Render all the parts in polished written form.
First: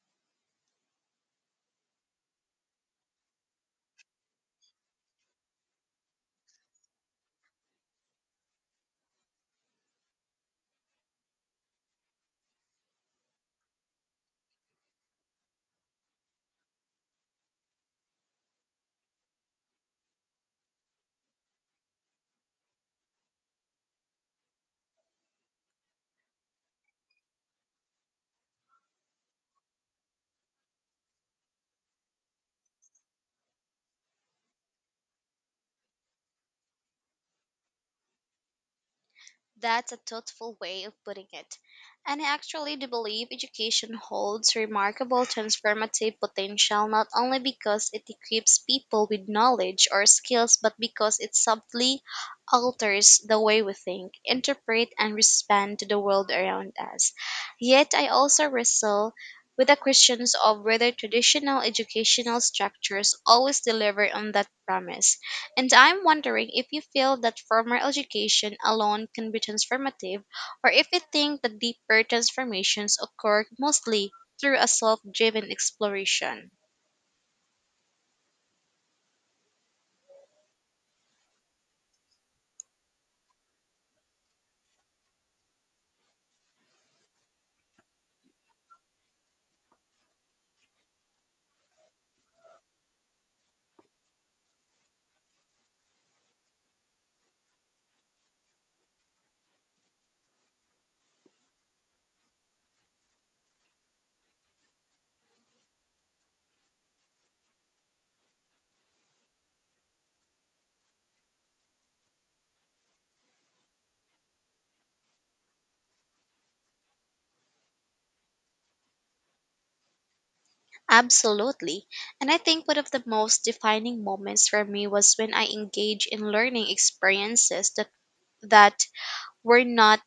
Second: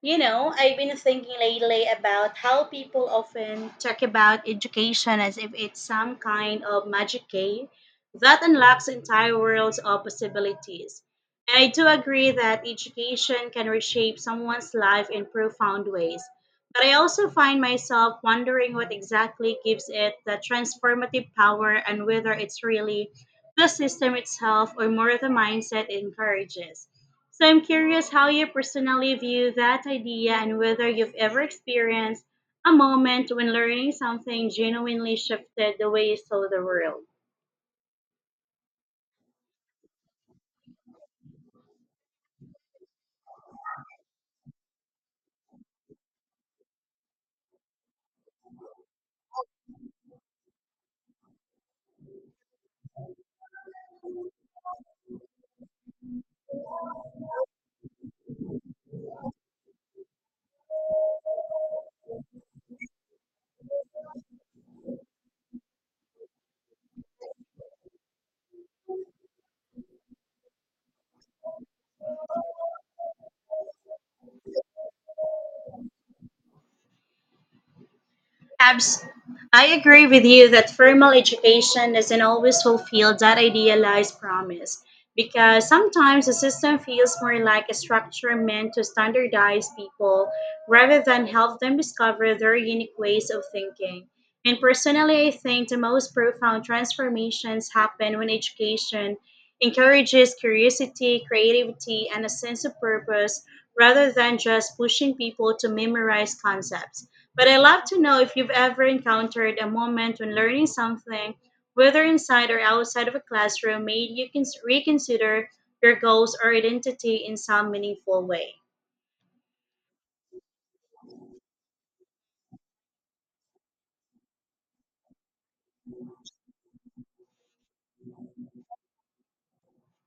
You know, I've been thinking lately about how people often talk about education as if it's some kind of magic key that unlocks entire worlds of possibilities. And I do agree that education can reshape someone's life in profound ways. But I also find myself wondering what exactly gives it the transformative power and whether it's really the system itself or more the mindset it encourages. So I'm curious how you personally view that idea and whether you've ever experienced a moment when learning something genuinely shifted the way you saw the world. That's a thoughtful way of putting it. And I actually do believe education holds remarkable transformative potential, not only because it equips people with knowledge or skills, but because it subtly alters the way we think, interpret, and respond to the world around us. Yet I also wrestle with the questions of whether traditional educational structures always deliver on that promise, and I'm wondering if you feel that formal education alone can be transformative, or if you think that deeper transformations occur mostly through a self driven exploration. Abs- I agree with you that formal education doesn't always fulfill that idealized promise because sometimes the system feels more like a structure meant to standardize people rather than help them discover their unique ways of thinking. And personally, I think the most profound transformations happen when education encourages curiosity, creativity, and a sense of purpose rather than just pushing people to memorize concepts. But I'd love to know if you've ever encountered a moment when learning something, whether inside or outside of a classroom, made you reconsider your goals or identity in some meaningful way. Absolutely. And I think one of the most defining moments for me was when I engaged in learning experiences that were not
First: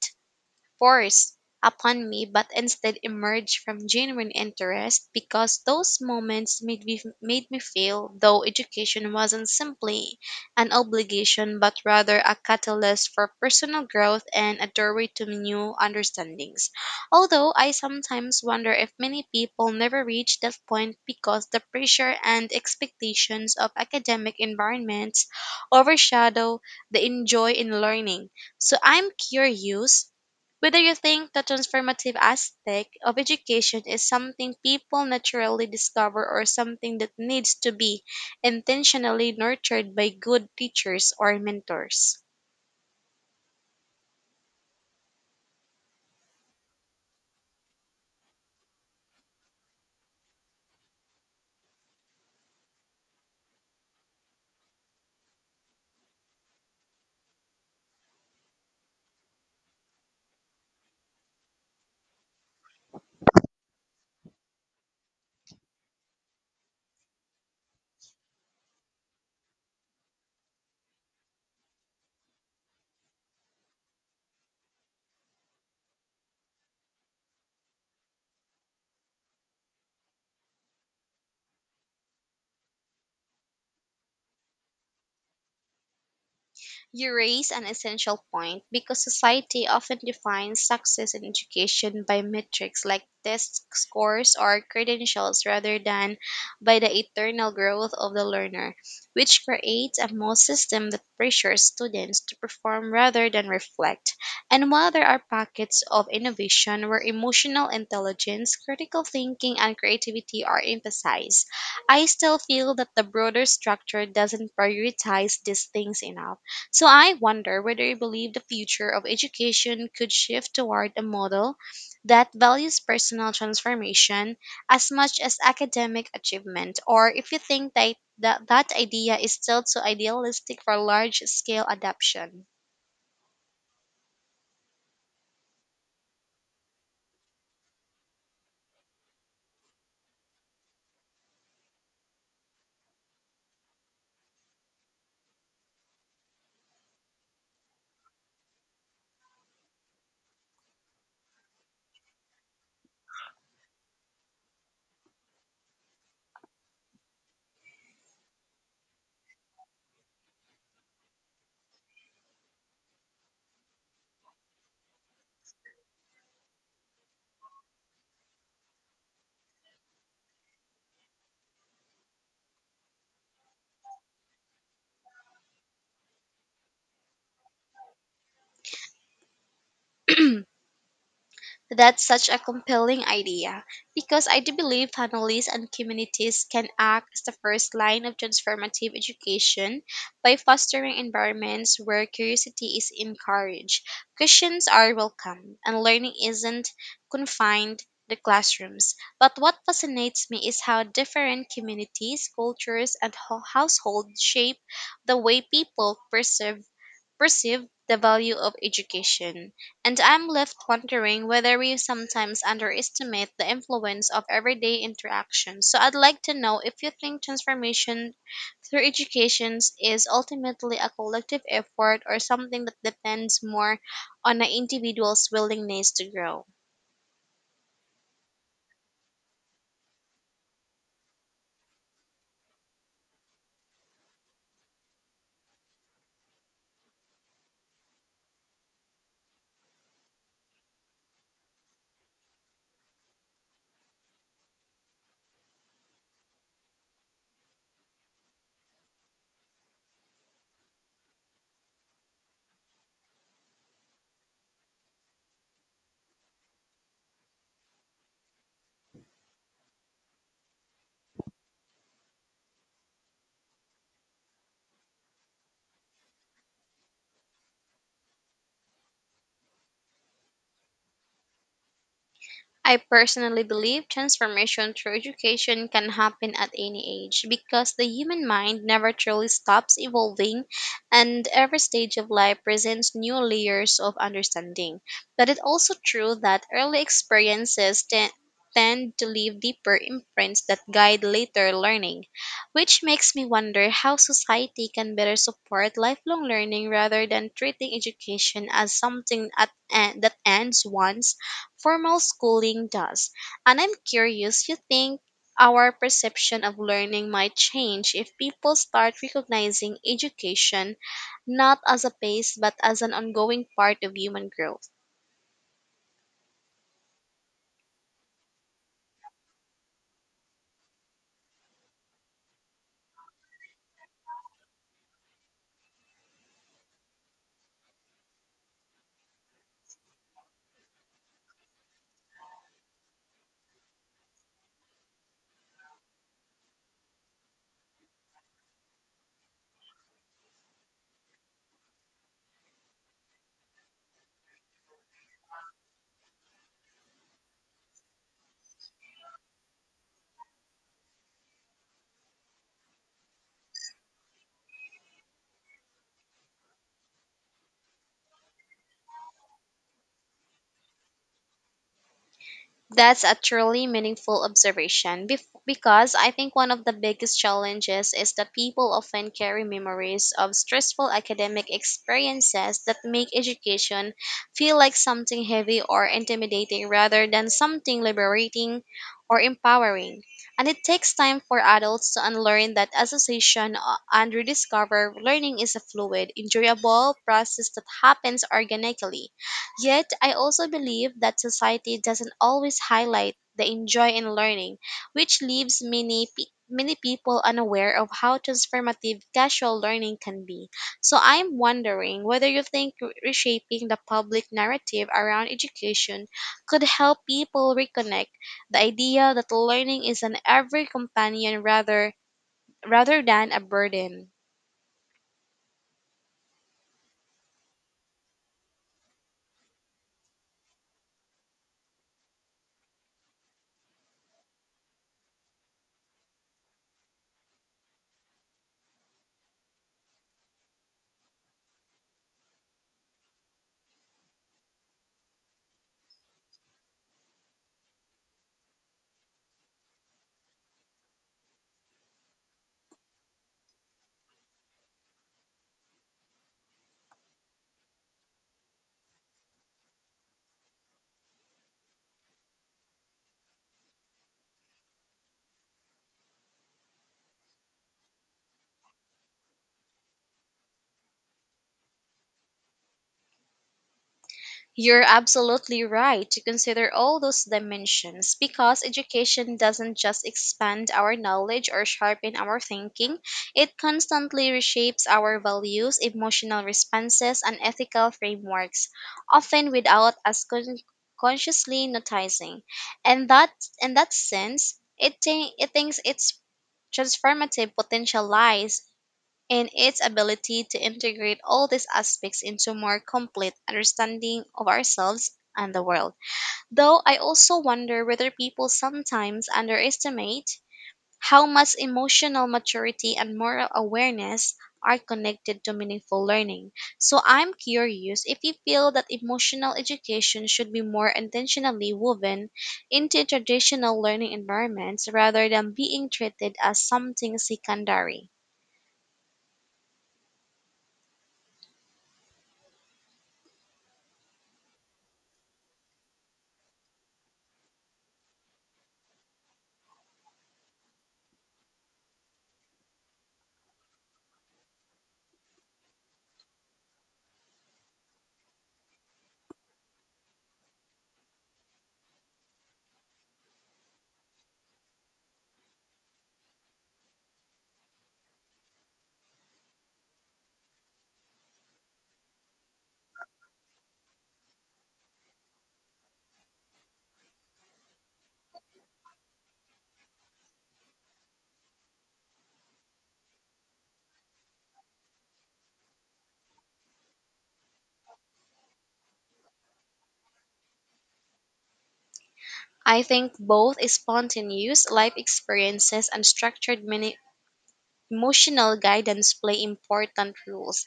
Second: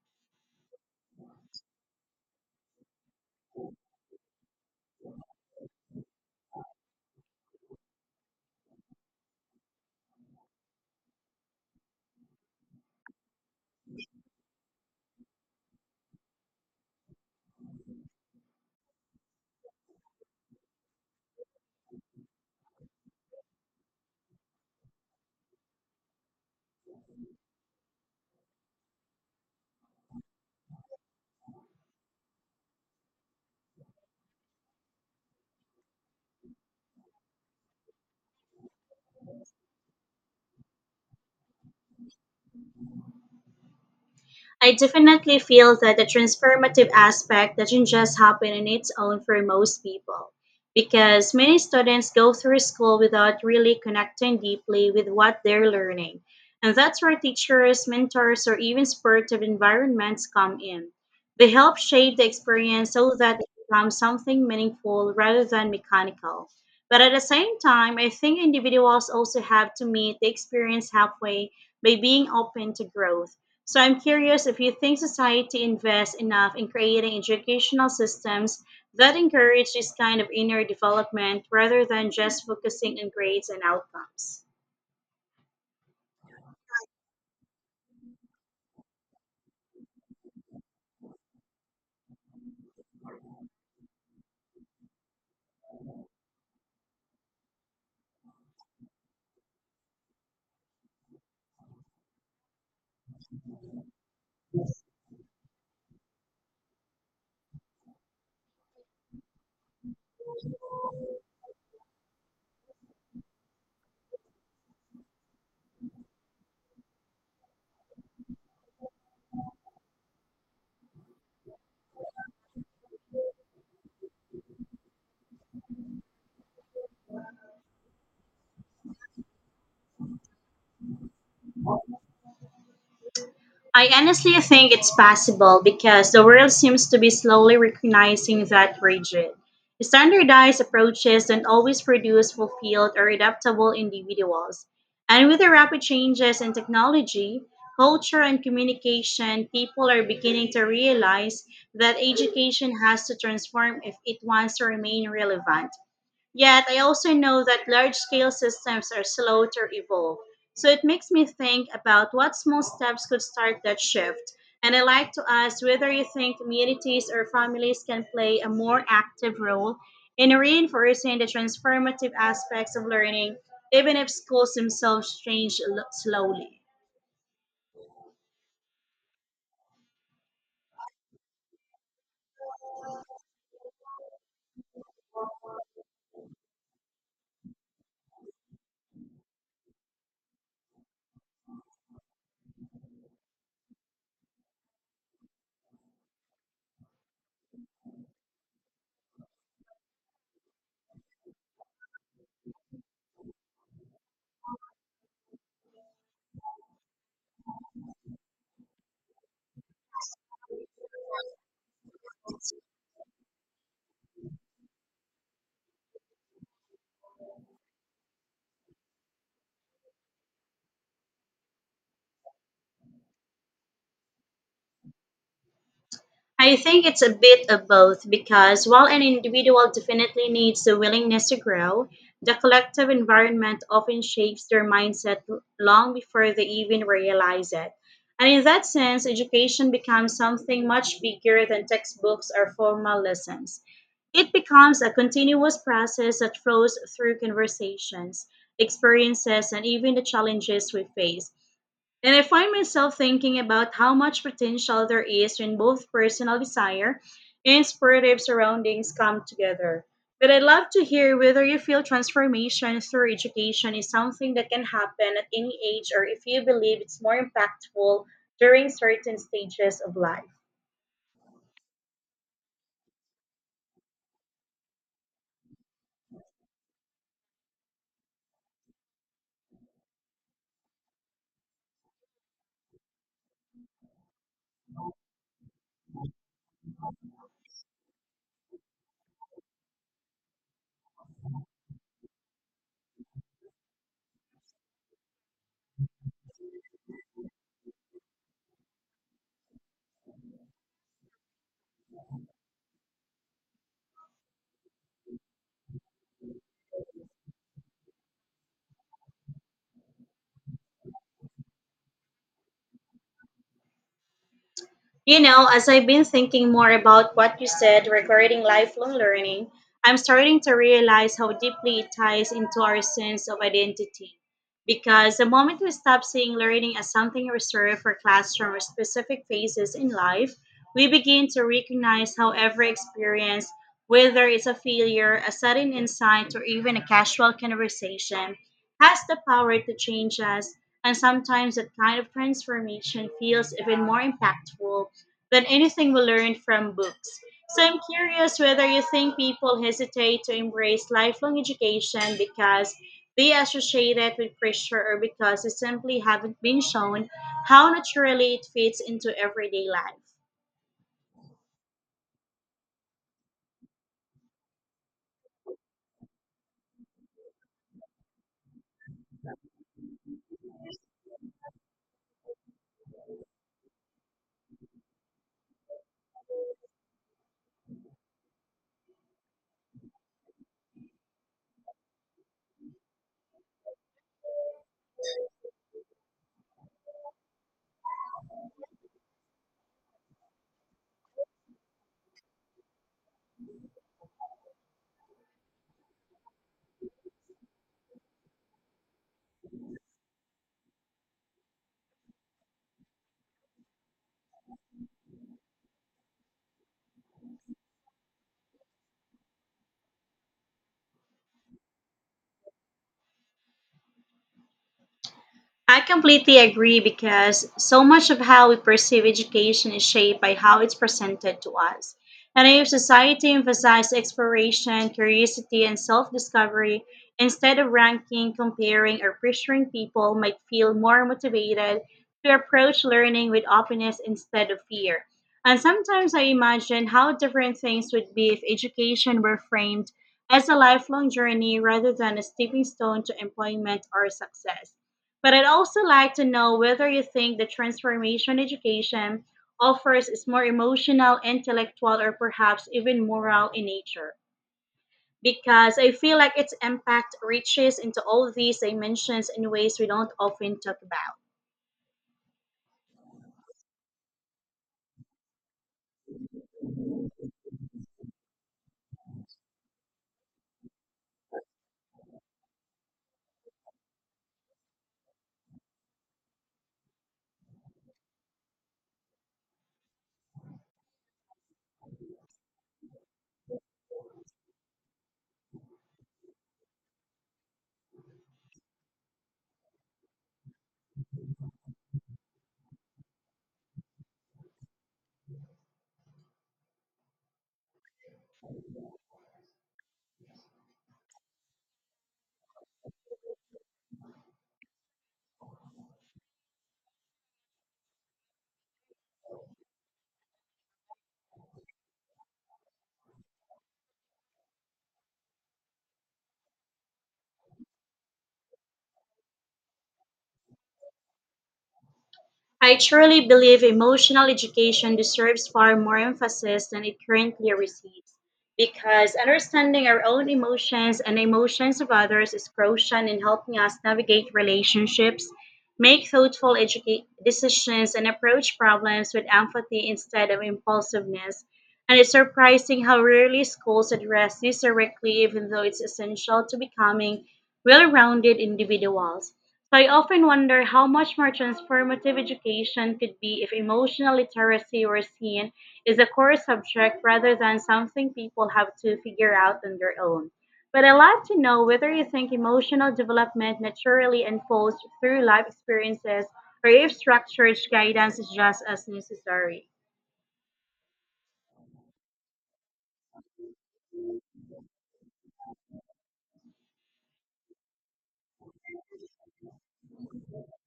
forced upon me, but instead emerged from genuine interest, because those moments made me feel though education wasn't simply an obligation, but rather a catalyst for personal growth and a doorway to new understandings. Although I sometimes wonder if many people never reach that point because the pressure and expectations of academic environments overshadow the enjoy in learning. So I'm curious whether you think the transformative aspect of education is something people naturally discover, or something that needs to be intentionally nurtured by good teachers or mentors. I definitely feel that the transformative aspect doesn't just happen on its own for most people, because many students go through school without really connecting deeply with what they're learning. And that's where teachers, mentors, or even supportive environments come in. They help shape the experience so that it becomes something meaningful rather than mechanical. But at the same time, I think individuals also have to meet the experience halfway by being open to growth, so I'm curious if you think society invests enough in creating educational systems that encourage this kind of inner development rather than just focusing on grades and outcomes. You raise an essential point, because society often defines success in education by metrics like test scores or credentials, rather than by the eternal growth of the learner, which creates a model system that pressures students to perform rather than reflect. And while there are pockets of innovation where emotional intelligence, critical thinking, and creativity are emphasized, I still feel that the broader structure doesn't prioritize these things enough. So I wonder whether you believe the future of education could shift toward a model that values personal transformation as much as academic achievement, or if you think that idea is still too idealistic for large scale adoption. I honestly think it's possible because the world seems to be slowly recognizing that rigid, standardized approaches don't always produce fulfilled or adaptable individuals. And with the rapid changes in technology, culture, and communication, people are beginning to realize that education has to transform if it wants to remain relevant. Yet I also know that large scale systems are slow to evolve. So it makes me think about what small steps could start that shift. And I like to ask whether you think communities or families can play a more active role in reinforcing the transformative aspects of learning, even if schools themselves change slowly. That's such a compelling idea, because I do believe families and communities can act as the first line of transformative education by fostering environments where curiosity is encouraged, questions are welcome, and learning isn't confined to classrooms. But what fascinates me is how different communities, cultures, and households shape the way people perceive the value of education, and I'm left wondering whether we sometimes underestimate the influence of everyday interactions. So I'd like to know if you think transformation through education is ultimately a collective effort, or something that depends more on an individual's willingness to grow. I think it's a bit of both because while an individual definitely needs the willingness to grow, the collective environment often shapes their mindset long before they even realize it. And in that sense, education becomes something much bigger than textbooks or formal lessons. It becomes a continuous process that flows through conversations, experiences, and even the challenges we face. And I find myself thinking about how much potential there is when both personal desire and supportive surroundings come together. But I'd love to hear whether you feel transformation through education is something that can happen at any age or if you believe it's more impactful during certain stages of life. I personally believe transformation through education can happen at any age, because the human mind never truly stops evolving and every stage of life presents new layers of understanding. But it's also true that early experiences tend to leave deeper imprints that guide later learning, which makes me wonder how society can better support lifelong learning rather than treating education as something that ends once formal schooling does. And I'm curious, you think our perception of learning might change if people start recognizing education not as a pace, but as an ongoing part of human growth? You know, as I've been thinking more about what you said regarding lifelong learning, I'm starting to realize how deeply it ties into our sense of identity. Because the moment we stop seeing learning as something reserved for classroom or specific phases in life, we begin to recognize how every experience, whether it's a failure, a sudden insight, or even a casual conversation, has the power to change us. And sometimes that kind of transformation feels even more impactful than anything we learn from books. So I'm curious whether you think people hesitate to embrace lifelong education because they associate it with pressure or because they simply haven't been shown how naturally it fits into everyday life. That's a truly meaningful observation, because I think one of the biggest challenges is that people often carry memories of stressful academic experiences that make education feel like something heavy or intimidating, rather than something liberating or empowering. And it takes time for adults to unlearn that association and rediscover learning is a fluid, enjoyable process that happens organically. Yet, I also believe that society doesn't always highlight the enjoy in learning, which leaves many people unaware of how transformative casual learning can be. So I'm wondering whether you think reshaping the public narrative around education could help people reconnect the idea that learning is an every companion, rather than a burden. I completely agree because so much of how we perceive education is shaped by how it's presented to us. And if society emphasizes exploration, curiosity, and self discovery instead of ranking, comparing, or pressuring people, might feel more motivated to approach learning with openness instead of fear. And sometimes I imagine how different things would be if education were framed as a lifelong journey rather than a stepping stone to employment or success, but I'd also like to know whether you think the transformation education offers is more emotional, intellectual, or perhaps even moral in nature. Because I feel like its impact reaches into all these dimensions in ways we don't often talk about. You're absolutely right to consider all those dimensions, because education doesn't just expand our knowledge or sharpen our thinking, it constantly reshapes our values, emotional responses, and ethical frameworks, often without us consciously noticing. And that in that sense, it thinks its transformative potential lies and its ability to integrate all these aspects into more complete understanding of ourselves and the world. Though I also wonder whether people sometimes underestimate how much emotional maturity and moral awareness are connected to meaningful learning. So I'm curious if you feel that emotional education should be more intentionally woven into traditional learning environments, rather than being treated as something secondary. I truly believe emotional education deserves far more emphasis than it currently receives because understanding our own emotions and emotions of others is crucial in helping us navigate relationships, make thoughtful decisions, and approach problems with empathy instead of impulsiveness. And it's surprising how rarely schools address this directly, even though it's essential to becoming well rounded individuals. So I often wonder how much more transformative education could be if emotional literacy were seen as a core subject rather than something people have to figure out on their own. But I'd love to know whether you think emotional development naturally unfolds through life experiences or if structured guidance is just as necessary. I think both spontaneous life experiences and structured emotional guidance play important roles,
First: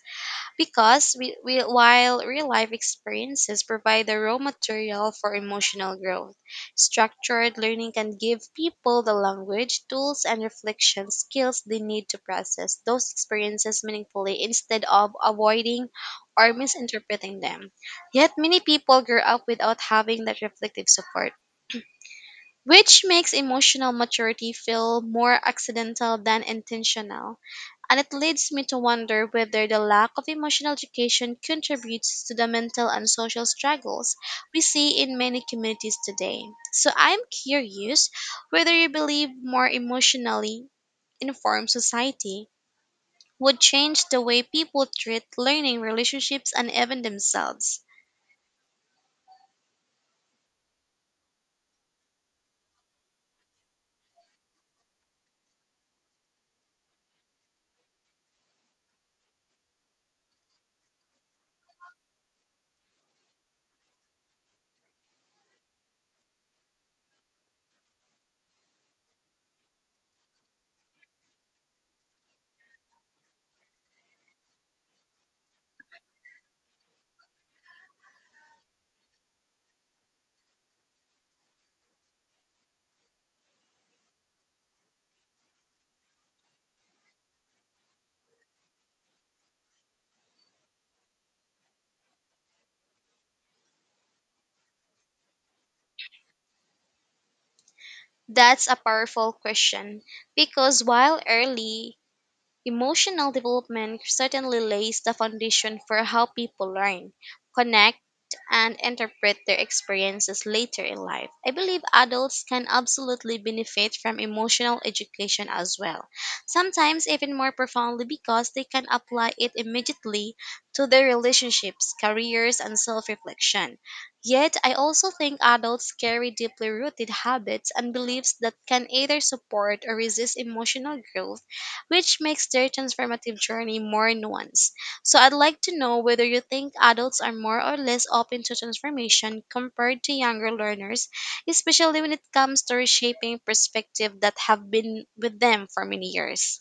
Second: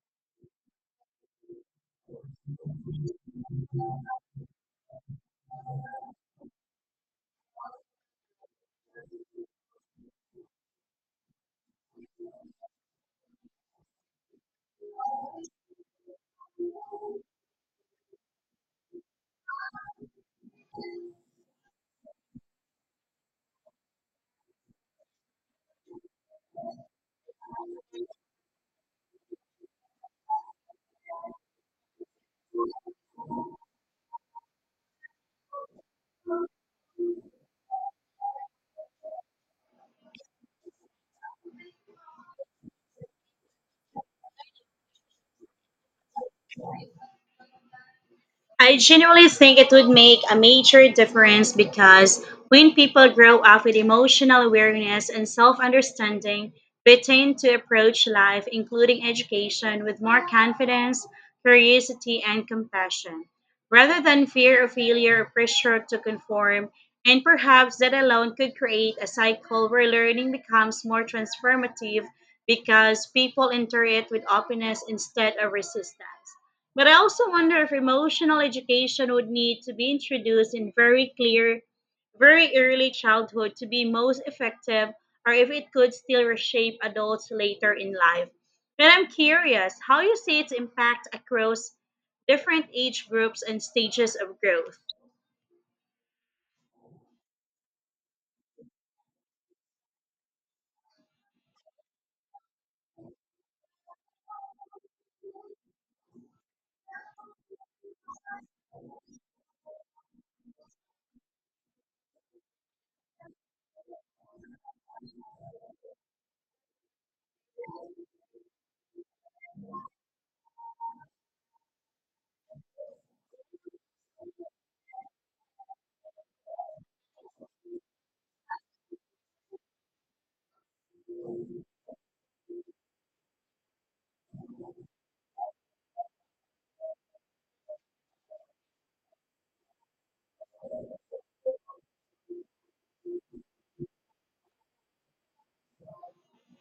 because while real life experiences provide the raw material for emotional growth, structured learning can give people the language, tools, and reflection skills they need to process those experiences meaningfully, instead of avoiding or misinterpreting them. Yet, many people grow up without having that reflective support, which makes emotional maturity feel more accidental than intentional. And it leads me to wonder whether the lack of emotional education contributes to the mental and social struggles we see in many communities today. So I'm curious whether you believe more emotionally informed society would change the way people treat learning relationships and even themselves. I genuinely think it would make a major difference because when people grow up with emotional awareness and self understanding, they tend to approach life, including education, with more confidence, curiosity, and compassion, rather than fear of failure or pressure to conform. And perhaps that alone could create a cycle where learning becomes more transformative because people enter it with openness instead of resistance. But I also wonder if emotional education would need to be introduced in very clear, very early childhood to be most effective, or if it could still reshape adults later in life. And I'm curious how you see its impact across different age groups and stages of growth. That's a powerful question, because while early emotional development certainly lays the foundation for how people learn, connect, and interpret their experiences later in life, I believe adults can absolutely benefit from emotional education as well, sometimes even more profoundly, because they can apply it immediately to their relationships, careers, and self reflection. Yet, I also think adults carry deeply rooted habits and beliefs that can either support or resist emotional growth, which makes their transformative journey more nuanced. So I'd like to know whether you think adults are more or less open to transformation compared to younger learners, especially when it comes to reshaping perspective that have been with them for many years.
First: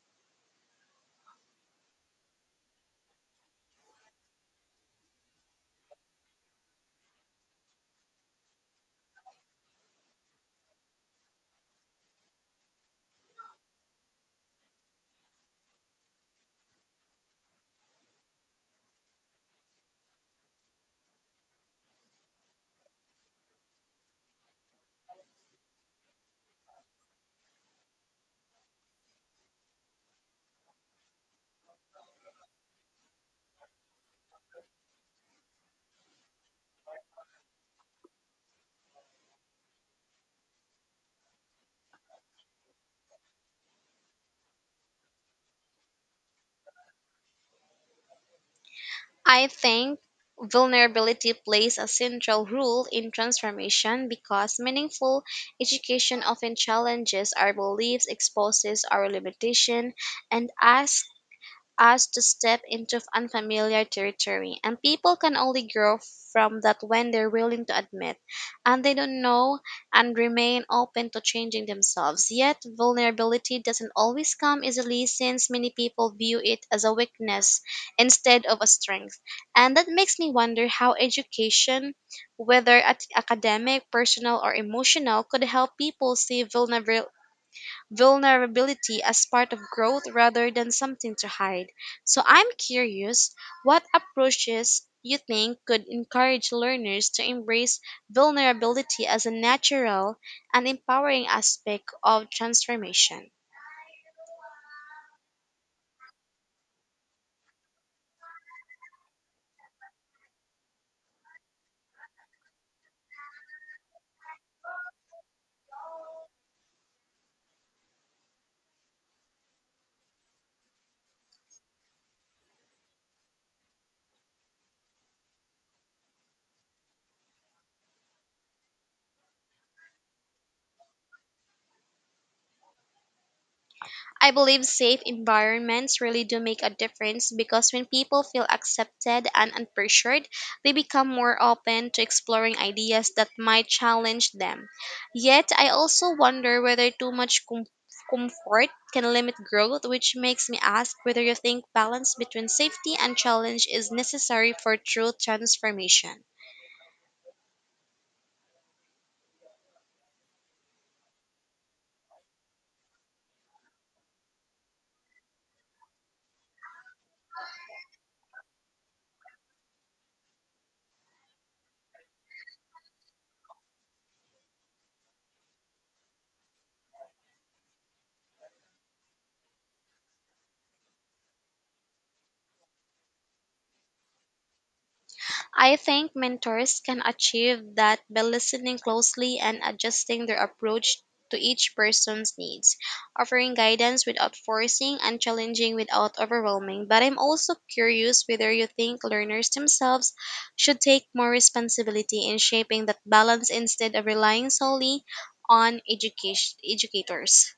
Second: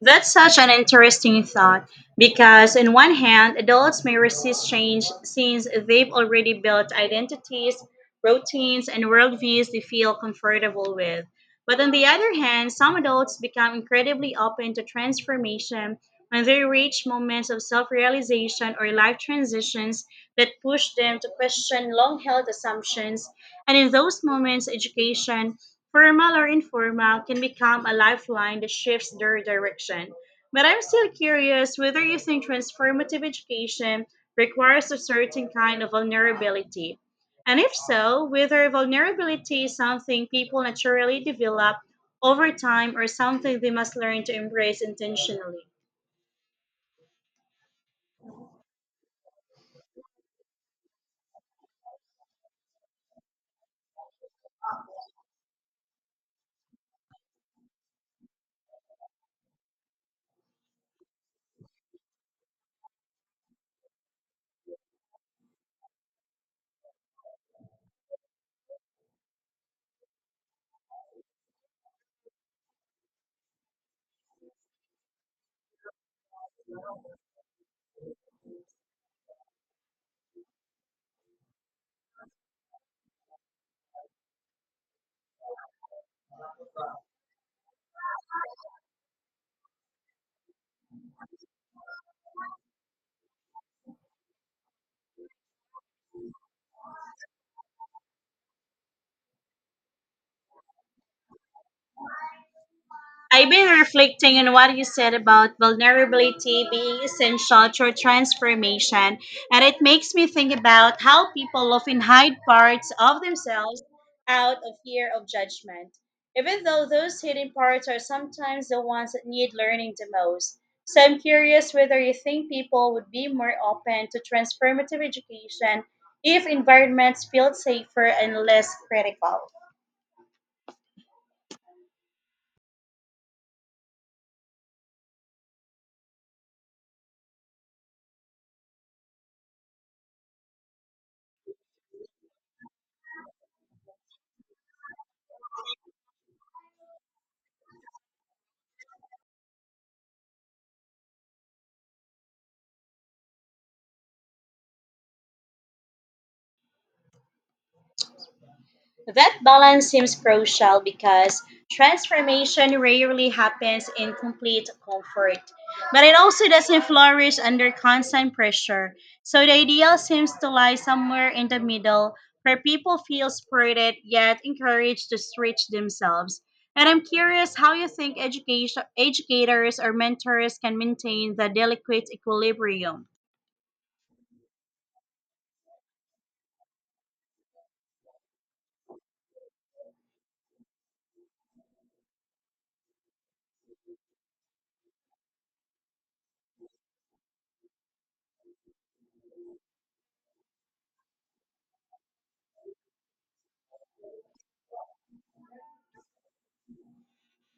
That's such an interesting thought because, on one hand, adults may resist change since they've already built identities, routines, and worldviews they feel comfortable with. But on the other hand, some adults become incredibly open to transformation when they reach moments of self realization or life transitions that push them to question long held assumptions. And in those moments, education, formal or informal, can become a lifeline that shifts their direction. But I'm still curious whether you think transformative education requires a certain kind of vulnerability. And if so, whether vulnerability is something people naturally develop over time or something they must learn to embrace intentionally. I think vulnerability plays a central role in transformation, because meaningful education often challenges our beliefs, exposes our limitation, and asks us to step into unfamiliar territory. And people can only grow from that when they're willing to admit and they don't know and remain open to changing themselves. Yet, vulnerability doesn't always come easily, since many people view it as a weakness instead of a strength. And that makes me wonder how education, whether at academic, personal, or emotional, could help people see vulnerability as part of growth rather than something to hide. So I'm curious what approaches you think could encourage learners to embrace vulnerability as a natural and empowering aspect of transformation. I've been reflecting on what you said about vulnerability being essential to transformation, and it makes me think about how people often hide parts of themselves out of fear of judgment, even though those hidden parts are sometimes the ones that need learning the most. So I'm curious whether you think people would be more open to transformative education if environments feel safer and less critical. I believe safe environments really do make a difference, because when people feel accepted and unpressured, they become more open to exploring ideas that might challenge them. Yet, I also wonder whether too much comfort can limit growth, which makes me ask whether you think balance between safety and challenge is necessary for true transformation. That balance seems crucial because transformation rarely happens in complete comfort, but it also doesn't flourish under constant pressure. So the ideal seems to lie somewhere in the middle where people feel supported yet encouraged to stretch themselves. And I'm curious how you think education, educators or mentors can maintain the delicate equilibrium. I think mentors can achieve that by listening closely and adjusting their approach to each person's needs, offering guidance without forcing and challenging without overwhelming. But I'm also curious whether you think learners themselves should take more responsibility in shaping that balance, instead of relying solely on educators.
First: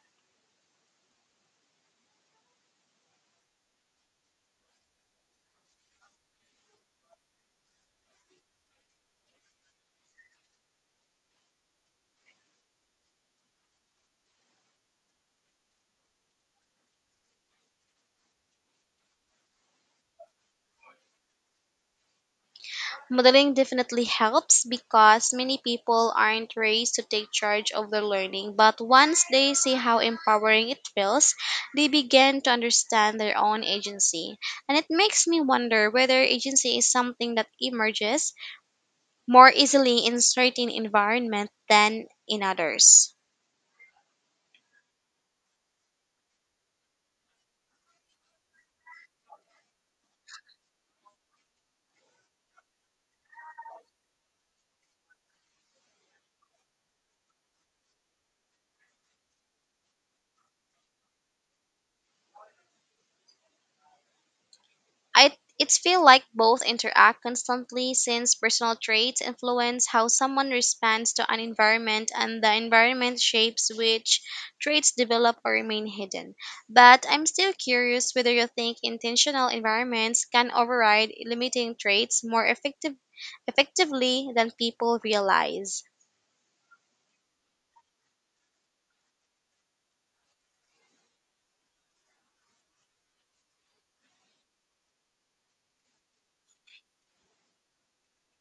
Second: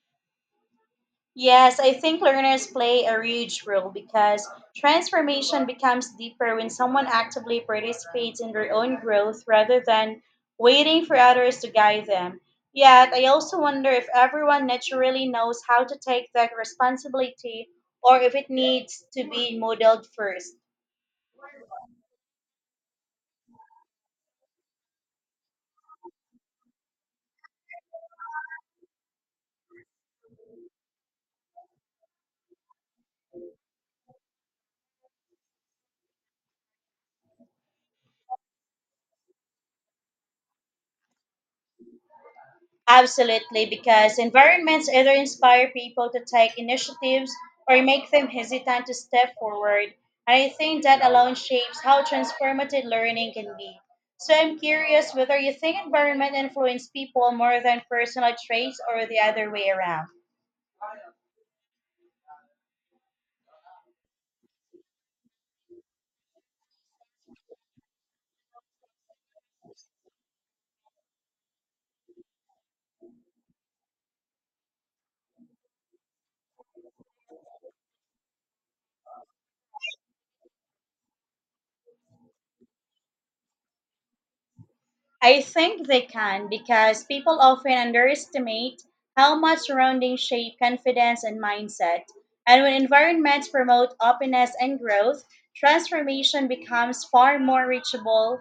Yes, I think learners play a huge role because transformation becomes deeper when someone actively participates in their own growth rather than waiting for others to guide them. Yet, I also wonder if everyone naturally knows how to take that responsibility or if it needs to be modeled first. Modeling definitely helps, because many people aren't raised to take charge of their learning, but once they see how empowering it feels, they begin to understand their own agency. And it makes me wonder whether agency is something that emerges more easily in certain environments than in others. Absolutely, because environments either inspire people to take initiatives or make them hesitant to step forward. And I think that alone shapes how transformative learning can be. So I'm curious whether you think environment influence people more than personal traits or the other way around. I it's feel like both interact constantly, since personal traits influence how someone responds to an environment and the environment shapes which traits develop or remain hidden. But I'm still curious whether you think intentional environments can override limiting traits more effectively than people I realize. think they can because people often underestimate how much surroundings shape confidence and mindset. And when environments promote openness and growth, transformation becomes far more reachable.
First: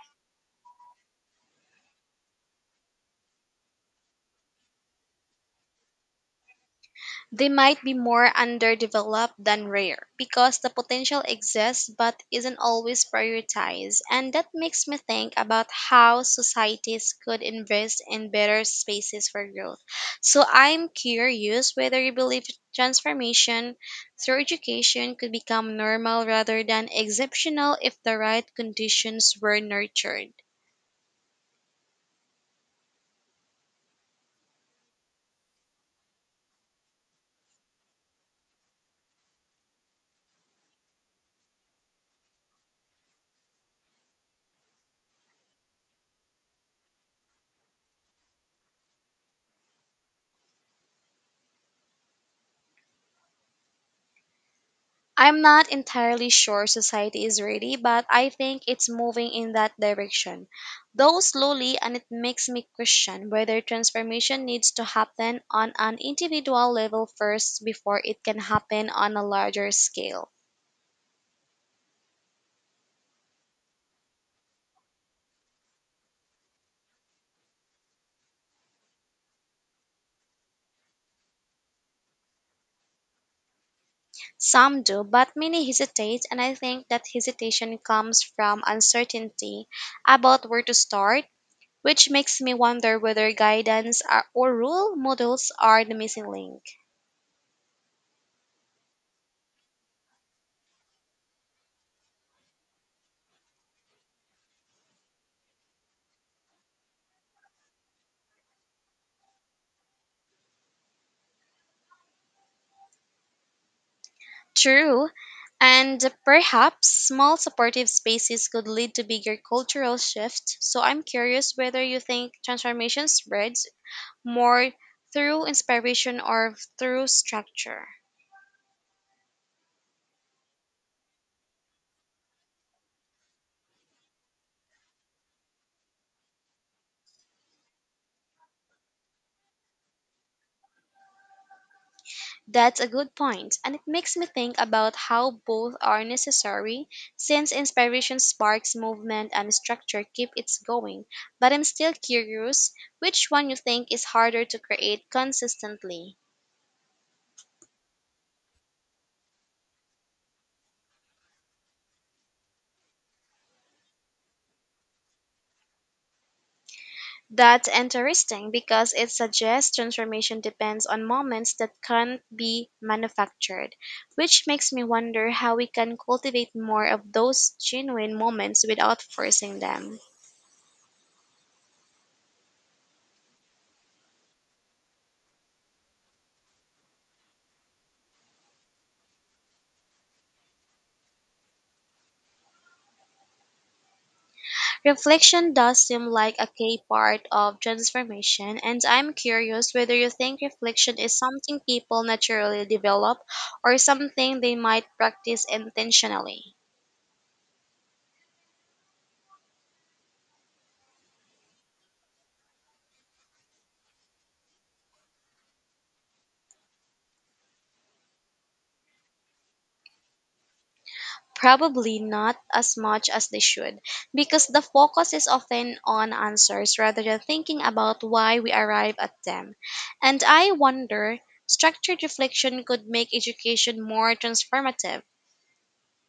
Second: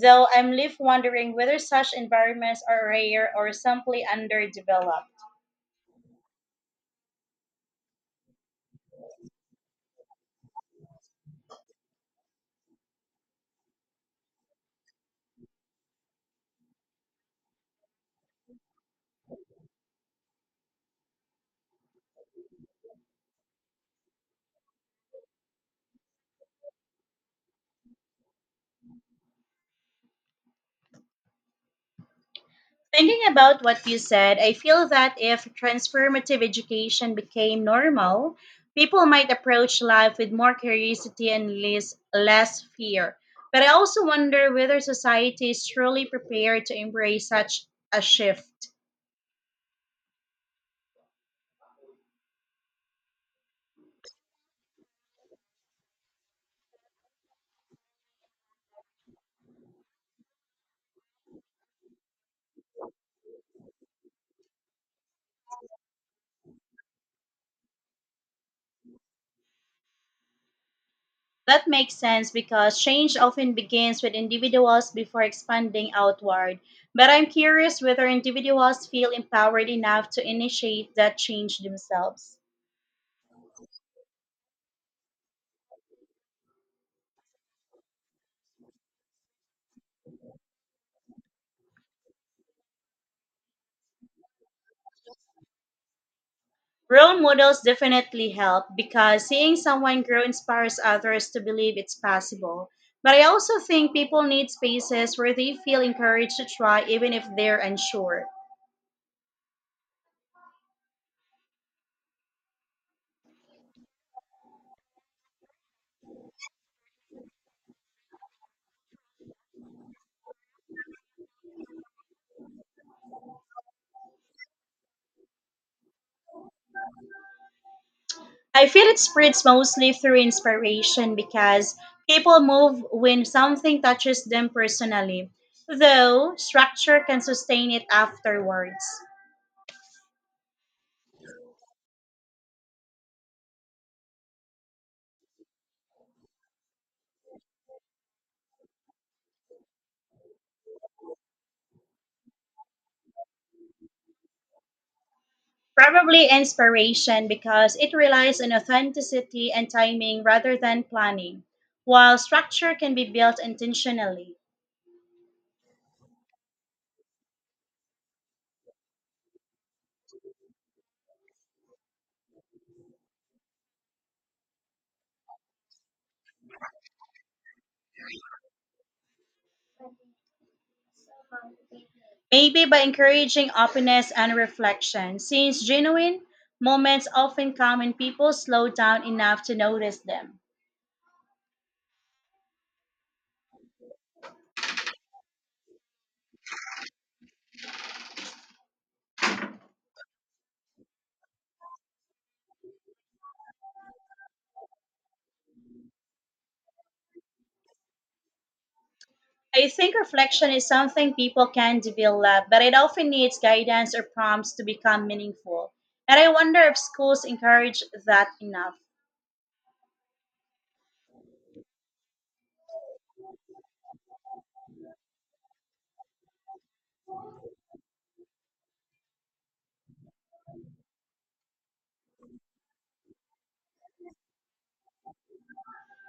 Though I'm left wondering whether such environments are rare or simply underdeveloped. They might be more underdeveloped than rare, because the potential exists but isn't always prioritized, and that makes me think about how societies could invest in better spaces for growth. So I'm curious whether you believe transformation through education could become normal rather than exceptional, if the right conditions were nurtured. Thinking about what you said, I feel that if transformative education became normal, people might approach life with more curiosity and less fear. But I also wonder whether society is truly prepared to embrace such a shift. I'm not entirely sure society is ready, but I think it's moving in that direction, though slowly, and it makes me question whether transformation needs to happen on an individual level first, before it can happen on a larger scale. That makes sense because change often begins with individuals before expanding outward. But I'm curious whether individuals feel empowered enough to initiate that change themselves. Some do, but many hesitate, and I think that hesitation comes from uncertainty about where to start, which makes me wonder whether guidance are- or role models are the missing link. Role models definitely help because seeing someone grow inspires others to believe it's possible. But I also think people need spaces where they feel encouraged to try even if they're unsure. True, and perhaps small supportive spaces could lead to bigger cultural shifts. So I'm curious whether you think transformation spreads more through inspiration or through structure. I feel it spreads mostly through inspiration because people move when something touches them personally, though structure can sustain it afterwards. That's a good point, and it makes me think about how both are necessary, since inspiration sparks movement and structure keep it going. But I'm still curious which one you think is harder to create consistently. Probably inspiration because it relies on authenticity and timing rather than planning, while structure can be built intentionally. That's interesting, because it suggests transformation depends on moments that can't be manufactured, which makes me wonder how we can cultivate more of those genuine moments without forcing them. Maybe by encouraging openness and reflection, since genuine moments often come when people slow down enough to notice them. Reflection does seem like a key part of transformation, and I'm curious whether you think reflection is something people naturally develop or something they might practice intentionally. I think reflection is something people can develop, but it often needs guidance or prompts to become meaningful. And I wonder if schools encourage that enough. Probably not as much as they should, because the focus is often on answers rather than thinking about why we arrive at them. And I wonder, structured reflection could make education more transformative.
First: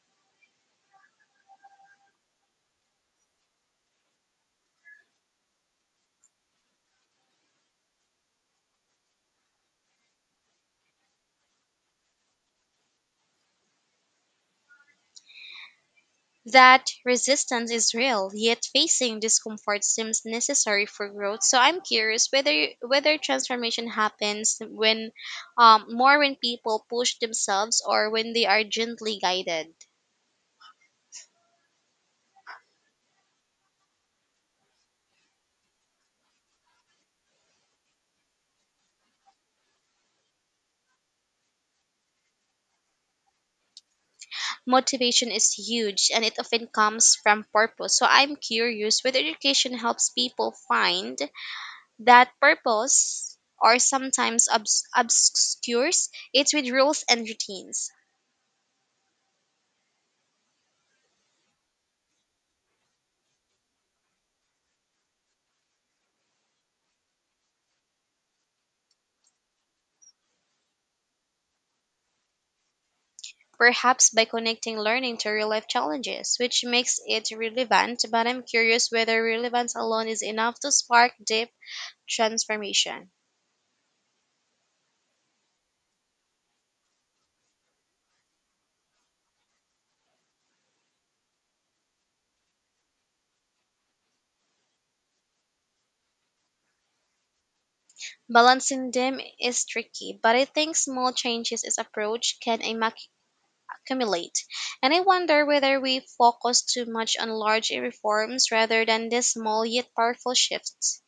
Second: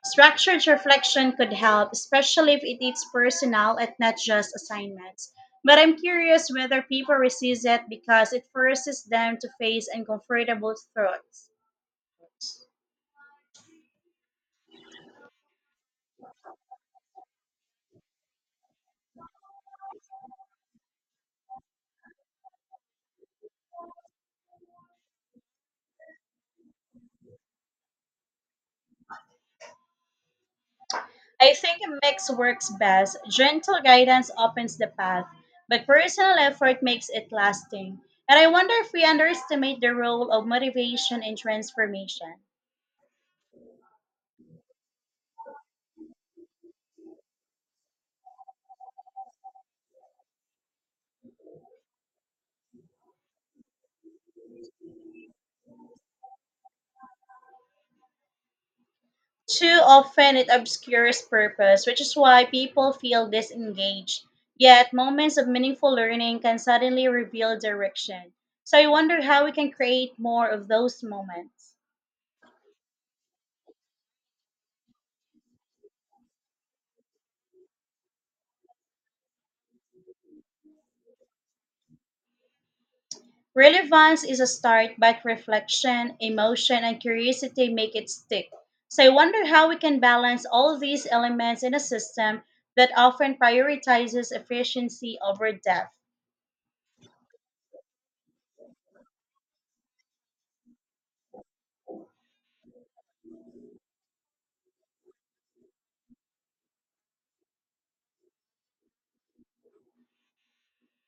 Structured reflection could help, especially if it is personal and not just assignments. But I'm curious whether people resist it because it forces them to face uncomfortable thoughts. That resistance is real, yet facing discomfort seems necessary for growth. So I'm curious whether transformation happens when more when people push themselves, or when they are gently guided. I think a mix works best. Gentle guidance opens the path, but personal effort makes it lasting. And I wonder if we underestimate the role of motivation in transformation. Motivation is huge, and it often comes from purpose. So I'm curious whether education helps people find that purpose, or sometimes obscures it with rules and routines. Too often it obscures purpose, which is why people feel disengaged. Yet, moments of meaningful learning can suddenly reveal direction. So, I wonder how we can create more of those moments. Perhaps by connecting learning to real life challenges, which makes it relevant, but I'm curious whether relevance alone is enough to spark deep transformation. Relevance is a start, but reflection, emotion, and curiosity make it stick. So, I wonder how we can balance all these elements in a system that often prioritizes efficiency over depth. Balancing them is tricky, but I think small changes in approach can accumulate. And I wonder whether we focus too much on large reforms, rather than these small yet powerful shifts.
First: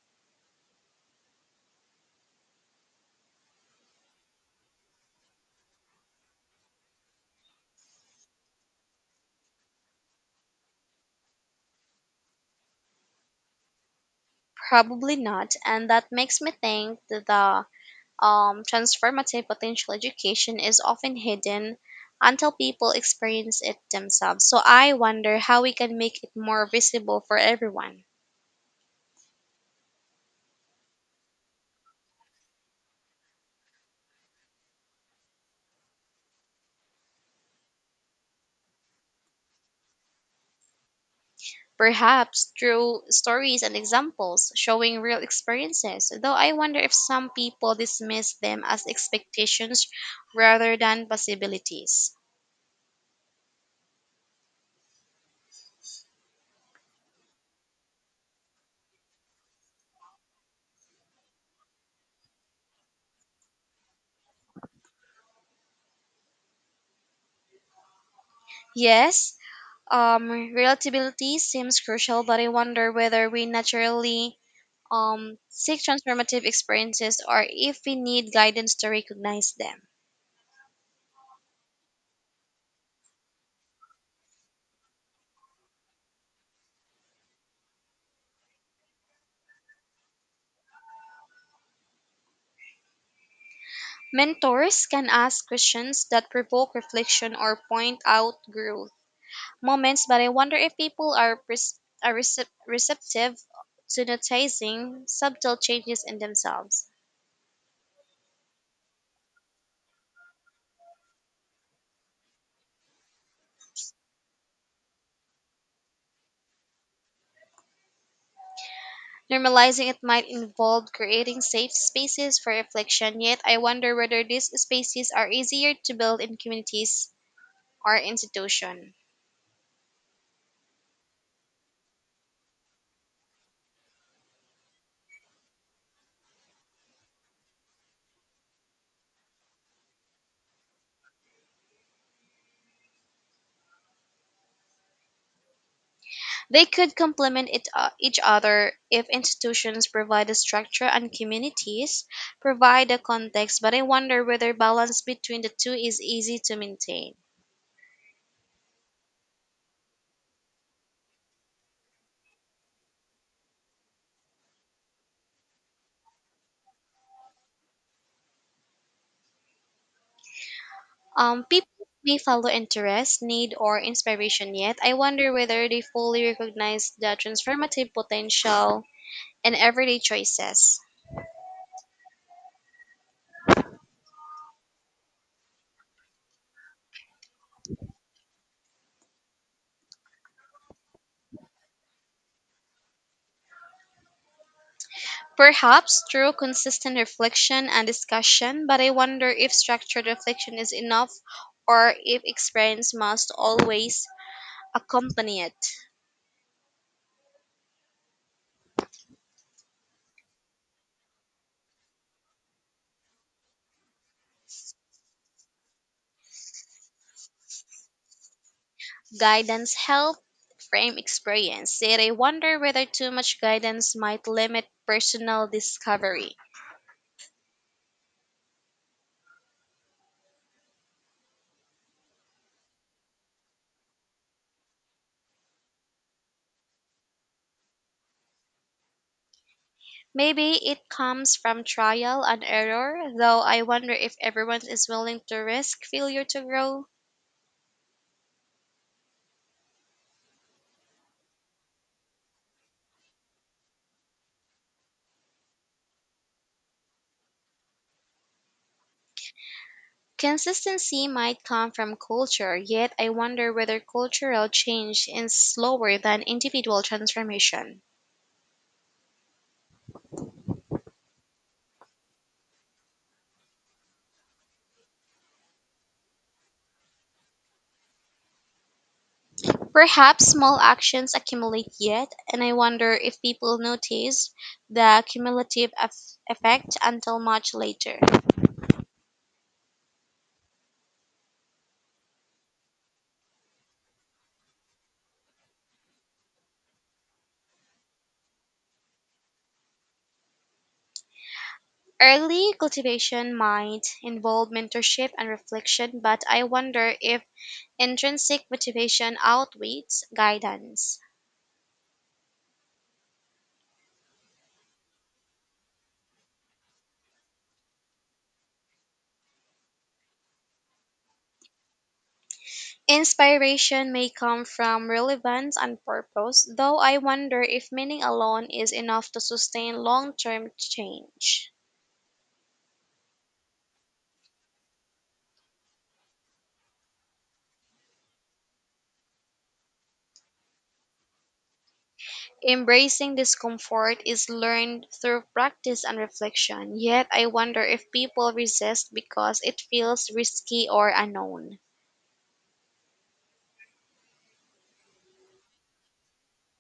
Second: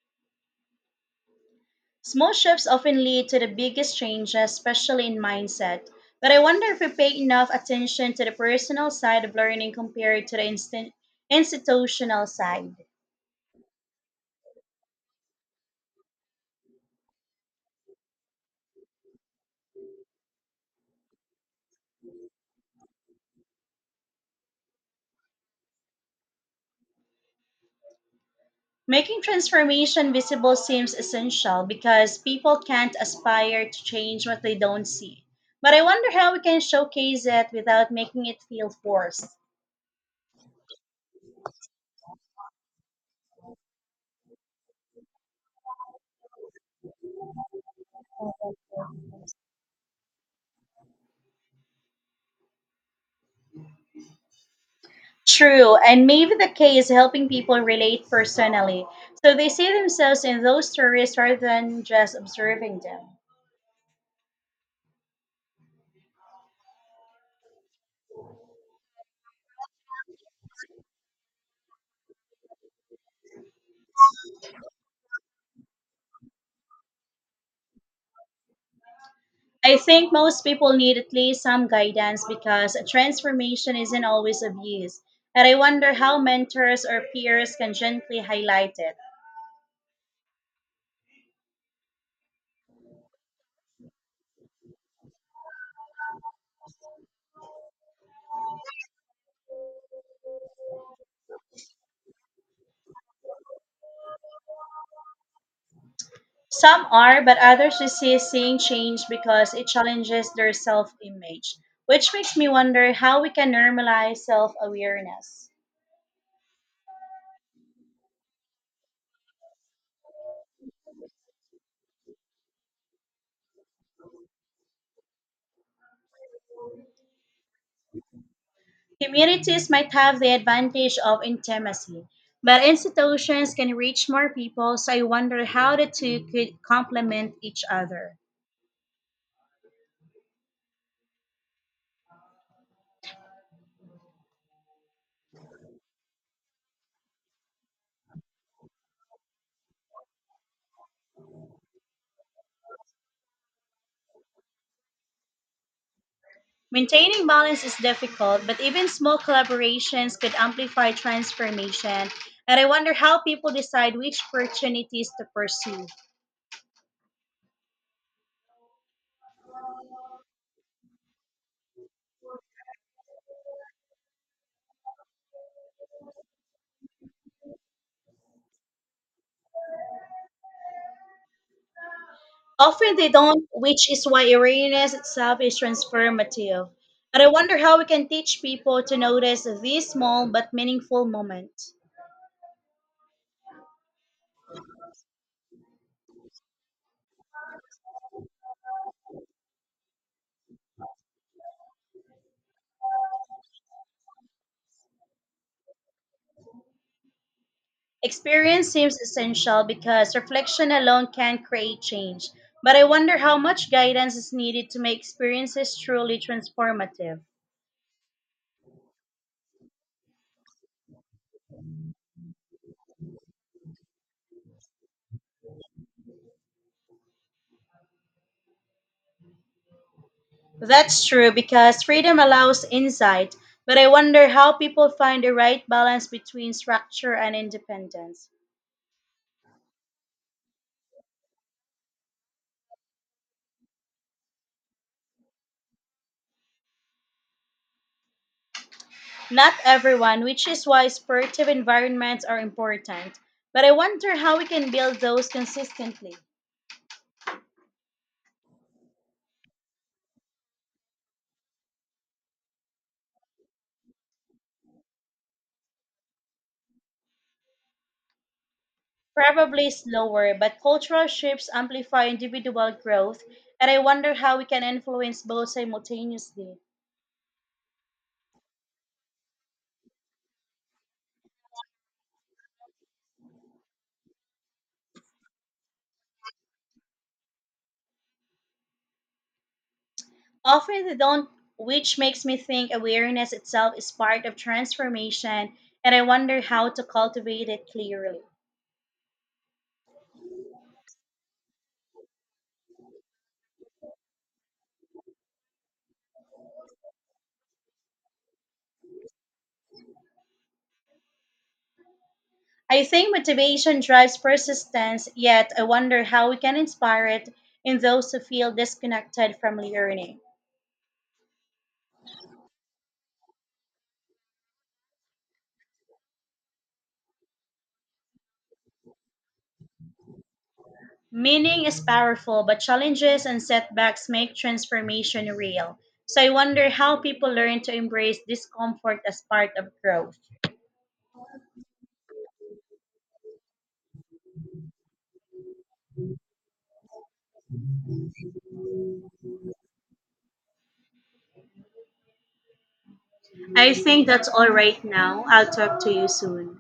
Small shifts often lead to the biggest changes, especially in mindset. But I wonder if we pay enough attention to the personal side of learning compared to the instant institutional side. Probably not, and that makes me think that the transformative potential education is often hidden until people experience it themselves. So I wonder how we can make it more visible for everyone. Making transformation visible seems essential because people can't aspire to change what they don't see. But I wonder how we can showcase it without making it feel forced. Perhaps through stories and examples showing real experiences, though I wonder if some people dismiss them as expectations rather than possibilities. True, and maybe the key is helping people relate personally so they see themselves in those stories rather than just observing them. Yes, um, relatability seems crucial, but I wonder whether we naturally seek transformative experiences, or if we need guidance to recognize I them. think most people need at least some guidance because transformation isn't always obvious. And I wonder how mentors or peers can gently highlight it. Mentors can ask questions that provoke reflection or point out growth moments, but I wonder if people are receptive to noticing subtle changes in Some themselves. are, but others resist seeing change because it challenges their self image, which makes me wonder how we can normalize self awareness. Normalizing it might involve creating safe spaces for reflection, yet I wonder whether these spaces are easier to build in communities or institutions. Communities might have the advantage of intimacy, but institutions can reach more people, so I wonder how the two could complement each other. They could complement each other if institutions provide the structure and communities provide the context, but I wonder whether balance between the two is easy to maintain. Maintaining balance is difficult, but even small collaborations could amplify transformation. And I wonder how people decide which opportunities to pursue. People may follow interest, need, or inspiration, yet I wonder whether they fully recognize the transformative potential in everyday choices. Often they don't, which is why awareness itself is transformative. And I wonder how we can teach people to notice these small but meaningful moments. Perhaps through consistent reflection and discussion, but I wonder if structured reflection is enough, or if experience must always accompany it. Experience seems essential because reflection alone can create change. But I wonder how much guidance is needed to make experiences truly transformative. Guidance help frame experience, yet I wonder whether too much guidance might limit personal discovery. That's true because freedom allows insight, but I wonder how people find the right balance between structure and independence. Maybe it comes from trial and error, though I wonder if everyone is willing to risk failure to grow. Not everyone, which is why supportive environments are important, but I wonder how we can build those consistently. Consistency might come from culture, yet I wonder whether cultural change is slower than individual transformation. Probably slower, but cultural shifts amplify individual growth, and I wonder how we can influence both simultaneously. Perhaps small actions accumulate yet, and I wonder if people notice the cumulative effect until much later. Often they don't, which makes me think awareness itself is part of transformation, and I wonder how to cultivate it clearly. Early cultivation might involve mentorship and reflection, but I wonder if intrinsic motivation outweighs guidance. I think motivation drives persistence, yet I wonder how we can inspire it in those who feel disconnected from learning. Inspiration may come from relevance and purpose, though I wonder if meaning alone is enough to sustain long term change. Meaning is powerful, but challenges and setbacks make transformation real. So I wonder how people learn to embrace discomfort as part of growth. Embracing discomfort is learned through practice and reflection, yet I wonder if people resist because it feels risky or unknown. I think that's all right now. I'll talk to you soon.